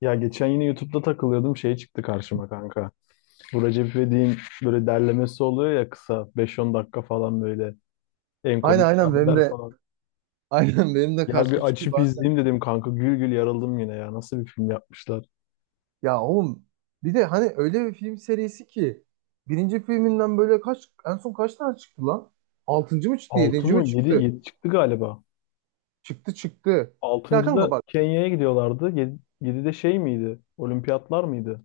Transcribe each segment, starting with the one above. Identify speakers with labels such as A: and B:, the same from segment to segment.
A: Ya geçen yine YouTube'da takılıyordum şey çıktı karşıma kanka. Bu Recep İvedik'in böyle derlemesi oluyor ya kısa beş on dakika falan böyle en
B: Aynen
A: komik
B: aynen benim
A: sahneler
B: de
A: falan.
B: aynen benim de
A: Ya
B: karşıma
A: bir
B: çıkıyor
A: açıp
B: bazen.
A: izleyeyim dedim kanka gül gül yarıldım yine ya nasıl bir film yapmışlar.
B: Ya oğlum, bir de hani öyle bir film serisi ki birinci filminden böyle kaç, en son kaç tane çıktı lan? Altıncı mı çıktı?
A: 6
B: Yedinci
A: mı
B: mi
A: yedi
B: çıktı?
A: yedi çıktı galiba.
B: Çıktı çıktı. Ya kanka
A: Altıncıda
B: bak,
A: Kenya'ya gidiyorlardı. 7'de şey miydi? Olimpiyatlar mıydı?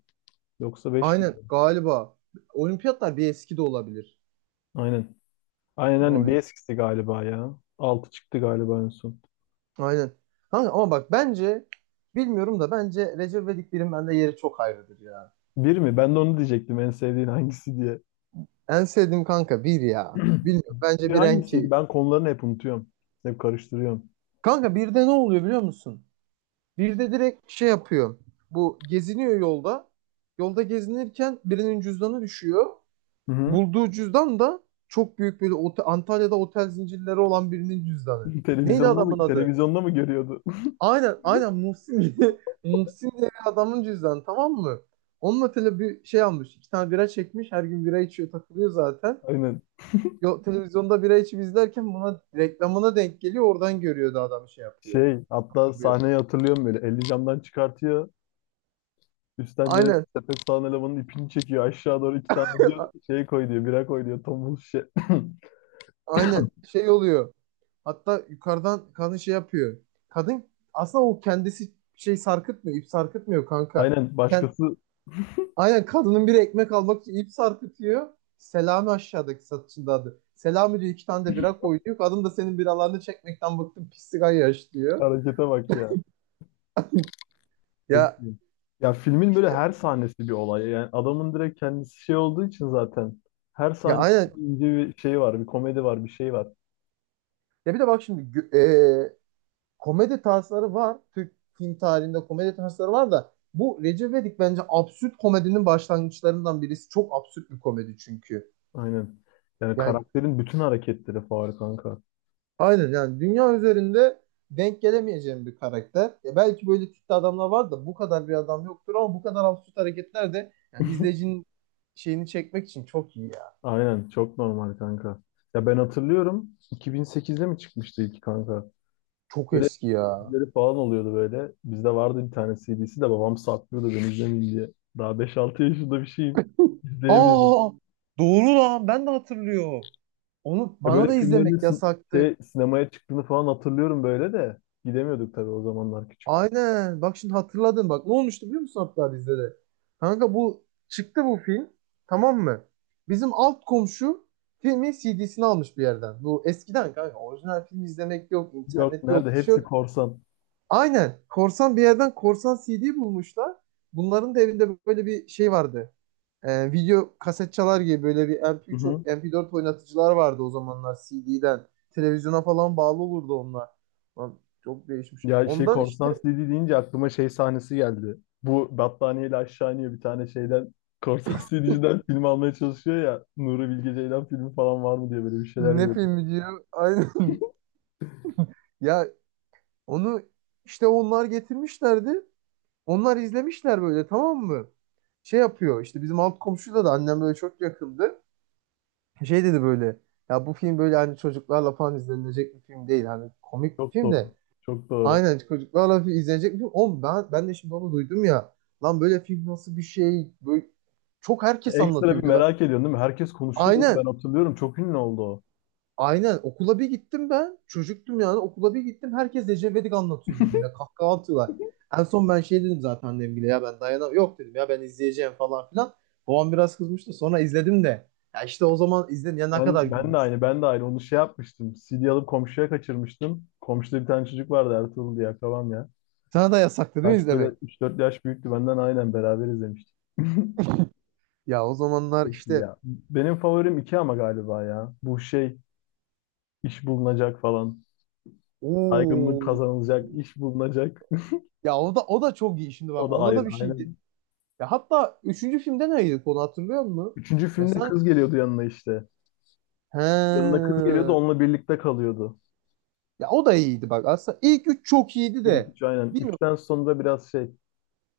A: Yoksa 5
B: aynen
A: miydi?
B: galiba, olimpiyatlar bir eski de olabilir.
A: Aynen. Aynen aynen bir
B: Olabilir.
A: eskisi galiba ya. Altı çıktı galiba en son.
B: Aynen. Kanka ama bak, bence, bilmiyorum da, bence Recep İvedik birin bende yeri çok ayrıdır ya.
A: Bir mi? Ben de onu diyecektim en sevdiğin hangisi diye.
B: En sevdiğim kanka bir ya. Bilmiyorum, bence
A: Bir
B: bir en
A: hangisiydi?
B: keyifli.
A: Ben konularını hep unutuyorum. Hep karıştırıyorum.
B: Kanka birde ne oluyor biliyor musun? Bir de direkt şey yapıyor. Bu geziniyor yolda. Yolda gezinirken birinin cüzdanı düşüyor.
A: Hı hı.
B: Bulduğu cüzdan da çok büyük, böyle Antalya'da otel zincirleri olan birinin cüzdanı. Neydi
A: Televizyonda
B: adamın
A: mı
B: adı?
A: televizyonda mı görüyordu?
B: Aynen Muhsin diye, Muhsin diye bir adamın cüzdanı, tamam mı? Onunla tele bir şey almış. İki tane bira çekmiş. Her gün bira içiyor, takılıyor zaten.
A: Aynen.
B: Yo, televizyonda bira içip izlerken buna reklamına denk geliyor. Oradan görüyordu, adam şey yapıyor.
A: Şey, hatta
B: Hatırlıyor.
A: sahneyi hatırlıyorum böyle. Elini camdan çıkartıyor. Üstten böyle
B: Aynen
A: sepet sağan elemanın ipini çekiyor. Aşağı doğru iki tane diyor. Şey koy diyor. Bira koy diyor. Tombul şişe.
B: aynen şey oluyor. Hatta yukarıdan kadın şey yapıyor. Kadın aslında o kendisi şey sarkıtmıyor, ip sarkıtmıyor kanka.
A: Aynen.
B: Kend
A: Başkası
B: Aynen, kadının biri ekmek almak için ip sarkıtıyor. Selami aşağıdaki satışında adı. Selami diyor, iki tane de bira koy diyor. Kadın da senin biralarını çekmekten bıktım pislik yaş diyor.
A: harekete bak ya. Çok
B: Ya
A: iyi. Ya filmin böyle her sahnesi bir olay. Yani adamın direkt kendisi şey olduğu için zaten. Her
B: ya
A: sahnesi
B: aynen.
A: ince bir şey var. Bir komedi var. Bir şey var.
B: Ya bir de bak şimdi e, komedi tarzları var. Türk film tarihinde komedi tarzları var da bu Recep İvedik bence absürt komedinin başlangıçlarından birisi. Çok absürt bir komedi çünkü.
A: Aynen. Yani
B: Yani
A: karakterin bütün hareketleri faul kanka.
B: Aynen, yani dünya üzerinde denk gelemeyeceğim bir karakter. Ya belki böyle tipte adamlar var da bu kadar bir adam yoktur, ama bu kadar absürt hareketler de yani izleyicinin şeyini çekmek için çok iyi ya.
A: Aynen çok normal kanka. Ya ben hatırlıyorum 2008'de mi çıkmıştı ilk kanka?
B: Çok
A: Böyle
B: eski ya.
A: dizileri falan oluyordu böyle. Bizde vardı bir tane CD'si de babam saklıyordu ben izlemeyeyim diye. Daha beş altı yaşında bir şeyim. İzleyemiyordum.
B: Aa, doğru lan, ben de hatırlıyorum. Onu
A: Ya
B: bana da
A: böyle filmlerin
B: izlemek yasaktı.
A: sinemaya çıktığını falan hatırlıyorum böyle de. Gidemiyorduk tabii o zamanlar küçüktük.
B: Aynen. Bak şimdi hatırladım. Bak ne olmuştu biliyor musun hatta bizde de? Kanka bu çıktı, bu film. Tamam mı? Bizim alt komşu filmin CD'sini almış bir yerden. Bu eskiden kanka, orijinal film izlemek yok,
A: Yok
B: internet yok,
A: nerede
B: bir şey
A: hepsi
B: yok.
A: korsan.
B: Aynen. Korsan bir yerden korsan CD bulmuşlar. Bunların da evinde böyle bir şey vardı. Video kaset çalar gibi böyle bir MP3, MP4 oynatıcılar vardı o zamanlar CD'den. Televizyona falan bağlı olurdu onlar. Lan çok değişmiş.
A: Ya şey
B: Ondan işte.
A: korsan CD deyince aklıma şey sahnesi geldi. Bu battaniyeyle aşağı iniyor bir tane şeyden. Korsan CD'ciden film almaya çalışıyor ya. Nuri Bilge Ceylan filmi falan var mı diye böyle bir şeyler
B: Ne
A: diyordu.
B: filmi diyor? Aynen. Ya onu işte onlar getirmişlerdi. Onlar izlemişler böyle, tamam mı? Şey yapıyor, işte bizim alt komşuyla da annem böyle çok yakındı. Şey dedi böyle, ya bu film böyle hani çocuklarla falan izlenilecek bir film değil. Hani komik bir
A: Çok
B: film
A: doğru.
B: de
A: Çok doğru.
B: aynen çocuklarla izlenecek bir film. Oğlum ben, ben de şimdi onu duydum ya. Lan böyle film nasıl bir şey? Böyle çok herkes
A: Ekstra
B: anlatıyor
A: bir
B: bir de. Ben.
A: merak ediyorsun değil mi? Herkes konuşuyordu. Ben
B: Aynen.
A: hatırlıyorum. Çok ünlü oldu o.
B: Aynen okula bir gittim ben. Çocuktum yani, okula bir gittim. Herkes Ecevit'i anlatıyor birbirine. Kahkaha atıyorlar. En son ben şey dedim zaten annemgile, ya ben dayanamam. Yok dedim, ya ben izleyeceğim falan filan. Babam biraz kızmıştı. Sonra izledim de. Ya işte o zaman izledim ya, ne kadar
A: Ben de aynı.
B: gülmüştüm.
A: Ben de aynı. Onu şey yapmıştım. CD alıp komşuya kaçırmıştım. Komşuda bir tane çocuk vardı Ertuğrul diye akrabam ya.
B: Sana da yasaktı değil mi
A: Belki
B: izlemek?
A: böyle üç dört yaş büyüktü benden aynen beraber izlemiştik.
B: Ya o zamanlar
A: Çok iyi
B: işte,
A: ya. Benim favorim iki ama galiba ya. Bu şey. İş bulunacak falan. Saygınlık
B: ooo.
A: kazanılacak, iş bulunacak.
B: Ya o da, o da çok iyi, şimdi
A: O
B: bak
A: da
B: ona
A: ayrı,
B: da bir şey.
A: aynen.
B: Ya hatta üçüncü filmde neydi konu, hatırlıyor musun?
A: Üçüncü
B: Ya
A: filmde
B: sanki,
A: kız geliyordu yanına işte.
B: he.
A: Yanına kız geliyordu, onunla birlikte kalıyordu.
B: Ya o da iyiydi bak. Aslında ilk üç çok iyiydi
A: İlk
B: de.
A: üç aynen.
B: Bilmiyorum.
A: Üçten sonra biraz şey.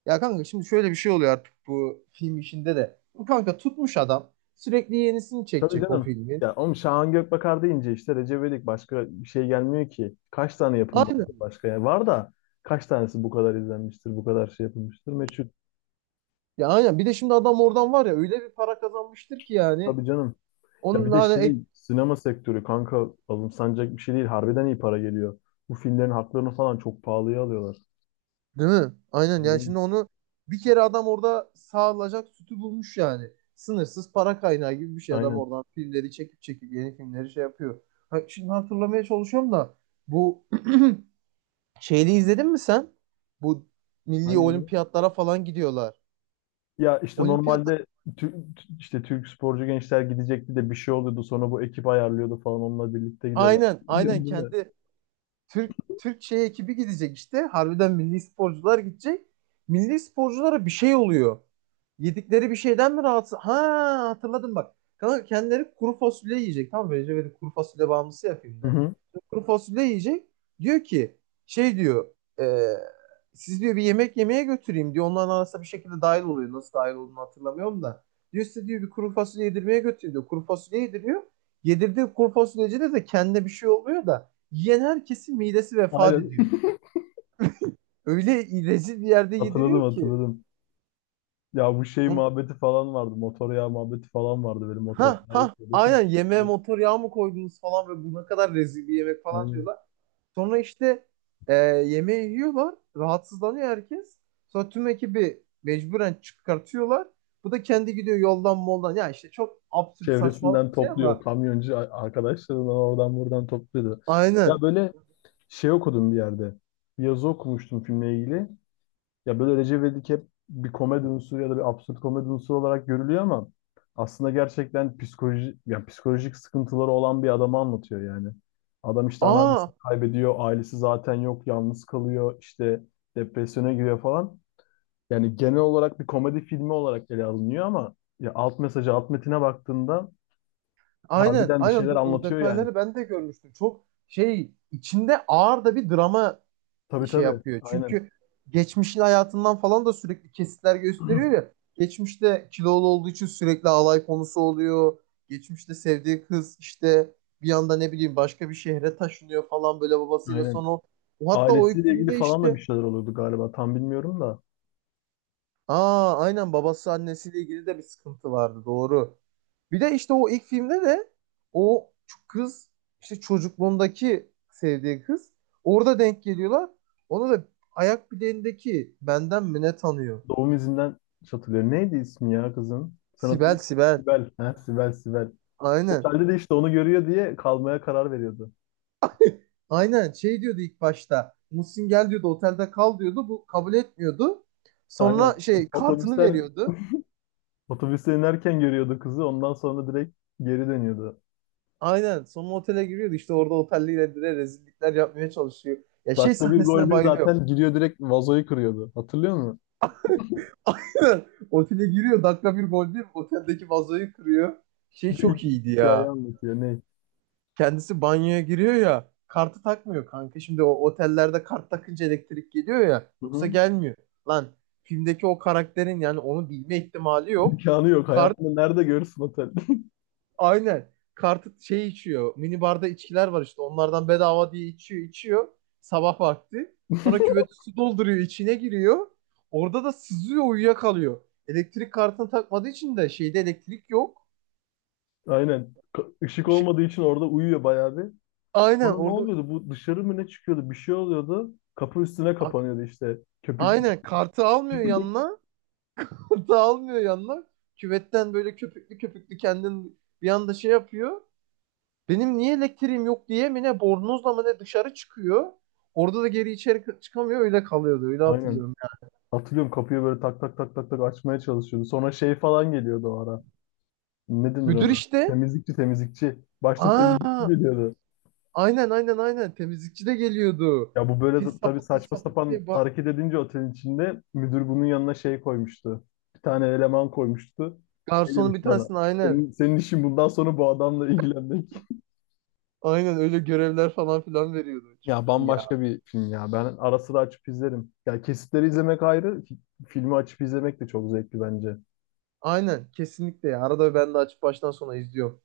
B: Ya kanka şimdi şöyle bir şey oluyor artık bu film işinde de. Bu kanka tutmuş adam. Sürekli yenisini
A: Tabii
B: çekecek o
A: canım.
B: filmin.
A: Ya oğlum Şahan Gökbakar deyince işte Recep İvedik başka bir şey gelmiyor ki. Kaç tane yapım var
B: Aynen.
A: başka ya? Var da kaç tanesi bu kadar izlenmiştir, bu kadar şey yapılmıştır? Meçhul.
B: Ya aynen. Bir de şimdi adam oradan var ya, öyle bir para kazanmıştır ki yani.
A: Tabii canım. Ya
B: Onun
A: bir de
B: hani
A: şey
B: ek...
A: sinema sektörü kanka alımsanacak bir şey değil. Harbiden iyi para geliyor. Bu filmlerin haklarını falan çok pahalıya alıyorlar.
B: Değil mi? Aynen yani,
A: Bilmiyorum.
B: şimdi onu bir kere adam orada sağlayacak sütü bulmuş yani. Sınırsız para kaynağı gibi bir şey, adam
A: Aynen.
B: oradan filmleri çekip çekip yeni filmleri şey yapıyor. Ha, şimdi hatırlamaya çalışıyorum da, bu Şeyli izledin mi sen? Bu milli
A: Hangi?
B: olimpiyatlara falan gidiyorlar.
A: Ya işte
B: Olimpiyat,
A: normalde işte Türk sporcu gençler gidecekti de bir şey oluyordu. Sonra bu ekip ayarlıyordu falan onunla birlikte gidiyorlar.
B: aynen
A: Biliyorsun değil mi?
B: kendi Türk şey ekibi gidecek işte. Harbiden milli sporcular gidecek. Milli sporculara bir şey oluyor. Yedikleri bir şeyden mi rahatsız? Ha, hatırladım bak. Kanka kendileri kuru fasulye yiyecek. Tamam mı? Recep İvedik kuru fasulye bağımlısı ya
A: Hı
B: filmde.
A: hı.
B: Kuru fasulye yiyecek. Diyor ki şey diyor. e, Siz diyor bir yemek yemeye götüreyim diyor. Onların arasında bir şekilde dahil oluyor. Nasıl dahil olduğunu hatırlamıyorum da. Diyor, size diyor bir kuru fasulye yedirmeye götürüyor diyor. Kuru fasulye yediriyor. Yedirdiği kuru fasulyecide de kendine bir şey oluyor da. Yiyen herkesin midesi vefat
A: Aynen.
B: ediyor. Öyle rezil bir yerde
A: Hatırladım
B: yediriyor ki.
A: hatırladım. Ya bu şey
B: On-
A: muhabbeti falan vardı. Motor yağı muhabbeti falan vardı. Böyle motor
B: Ha
A: yağı
B: ha,
A: ekliyorduk.
B: aynen, yemeğe motor yağı mı koydunuz falan ve bu ne kadar rezil bir yemek falan
A: Aynen.
B: diyorlar. Sonra işte, yemeği yiyorlar. Rahatsızlanıyor herkes. Sonra tüm ekibi mecburen çıkartıyorlar. Bu da kendi gidiyor yoldan moldan. Ya işte çok absürt saçmalık
A: Çevresinden
B: bir şey
A: topluyor.
B: ama
A: Kamyoncu arkadaşlarından oradan buradan topluyordu.
B: aynen.
A: Ya böyle şey okudum bir yerde. Bir yazı okumuştum filmle ilgili. Ya böyle Recep İvedik hep bir komedi unsuru ya da bir absürt komedi unsuru olarak görülüyor ama aslında gerçekten psikoloji, yani psikolojik sıkıntıları olan bir adamı anlatıyor yani. Adam işte
B: Aa,
A: anneannesini kaybediyor, ailesi zaten yok, yalnız kalıyor, işte depresyona giriyor falan. Yani genel olarak bir komedi filmi olarak ele alınıyor ama ya alt mesajı, alt metine baktığında
B: aynen
A: harbiden bir
B: aynen
A: şeyler
B: dur, o
A: anlatıyor yani.
B: detayları ben de görmüştüm. Çok şey içinde ağır da bir drama
A: Tabii
B: şey
A: tabii,
B: yapıyor.
A: aynen,
B: Çünkü geçmişin hayatından falan da sürekli kesitler gösteriyor ya. Geçmişte kilolu olduğu için sürekli alay konusu oluyor. Geçmişte sevdiği kız işte bir anda ne bileyim başka bir şehre taşınıyor falan böyle babasıyla
A: aynen.
B: sonra. O- o Hatta o ilk
A: Ailesiyle ilgili
B: filmde
A: falan da bir
B: işte,
A: şeyler oluyordu galiba, tam bilmiyorum da.
B: aa aynen, babası annesiyle ilgili de bir sıkıntı vardı, doğru. Bir de işte o ilk filmde de o kız, işte çocukluğundaki sevdiği kız orada denk geliyorlar. Ona da ayak bileğindeki benden mi ne tanıyor?
A: Doğum izinden hatırlıyorum. Neydi ismi ya kızın? Sen hatırlıyor
B: Sibel
A: musun?
B: Sibel.
A: Sibel. Ha, Sibel, Sibel.
B: Aynen.
A: Otelde de işte onu görüyor diye kalmaya karar veriyordu.
B: Aynen şey diyordu ilk başta. Muhsin gel diyordu, otelde kal diyordu. Bu kabul etmiyordu. Sonra
A: Aynen.
B: şey kartını
A: Otobüsler,
B: veriyordu.
A: otobüse inerken görüyordu kızı. Ondan sonra direkt geri dönüyordu.
B: Aynen. Sonra otele giriyordu. İşte orada otelliyle de rezillikler yapmaya çalışıyor. Ya şey
A: Dakika bir gol
B: sahnesine
A: bir
B: bayılıyorum.
A: zaten giriyor direkt vazoyu kırıyordu. Hatırlıyor musun?
B: Aynen. Otele giriyor, dakika bir gol değil, oteldeki vazoyu kırıyor. Şey
A: Bir de
B: çok iyiydi
A: hikaye
B: ya.
A: anlatıyor. Ne?
B: Kendisi banyoya giriyor ya. Kartı takmıyor kanka. Şimdi o otellerde kart takınca elektrik geliyor ya.
A: Hı
B: Yoksa
A: hı.
B: gelmiyor. Lan filmdeki o karakterin yani onu bilme ihtimali yok.
A: İmkanı yok.
B: kart
A: Hayatında nerede görürsün otel?
B: Aynen. Kartı şey içiyor. Mini barda içkiler var işte. Onlardan bedava diye içiyor, içiyor. Sabah vakti. Sonra küveti su dolduruyor, içine giriyor. Orada da sızıyor, uyuyakalıyor. Elektrik kartını takmadığı için de şeyde elektrik yok.
A: Aynen. Işık
B: Işık.
A: olmadığı için orada uyuyor bayağı bir.
B: Aynen
A: Sonra ne
B: orada
A: oluyordu? Bu dışarı mı ne çıkıyordu? Bir şey oluyordu. Kapı üstüne
B: ak-
A: kapanıyordu işte. Köpük
B: aynen kartı almıyor yanına. Kartı almıyor yanına. Küvetten böyle köpüklü köpüklü kendin bir anda şey yapıyor. Benim niye elektriğim yok diye mi ne, bornozla mı ne dışarı çıkıyor. Orada da geri içeri çıkamıyor, öyle kalıyordu, öyle
A: aynen.
B: hatırlıyorum.
A: Hatırlıyorum kapıyı böyle tak tak tak tak tak açmaya çalışıyordu. Sonra şey falan geliyordu o ara. Ne denir
B: Müdür
A: ona?
B: işte.
A: Temizlikçi temizlikçi. Başta temizlikçi
B: Aa,
A: geliyordu.
B: aynen. Temizlikçi de geliyordu.
A: Ya bu böyle
B: Pis
A: tabii
B: sapık, pis
A: saçma
B: sapık
A: sapan
B: diye bak.
A: hareket edince otelin içinde müdür bunun yanına şey koymuştu. Bir tane eleman koymuştu. Şey
B: Garsonun bir
A: demişti ona.
B: tanesini aynen.
A: Senin işin bundan sonra bu adamla ilgilenmek.
B: Aynen öyle görevler falan filan veriyordu.
A: Ya
B: Çok iyi ya.
A: bambaşka bir film ya. Ben ara sıra açıp izlerim. Ya kesitleri izlemek ayrı, filmi açıp izlemek de çok zevkli bence.
B: Aynen kesinlikle ya. Arada ben de açıp baştan sona izliyorum.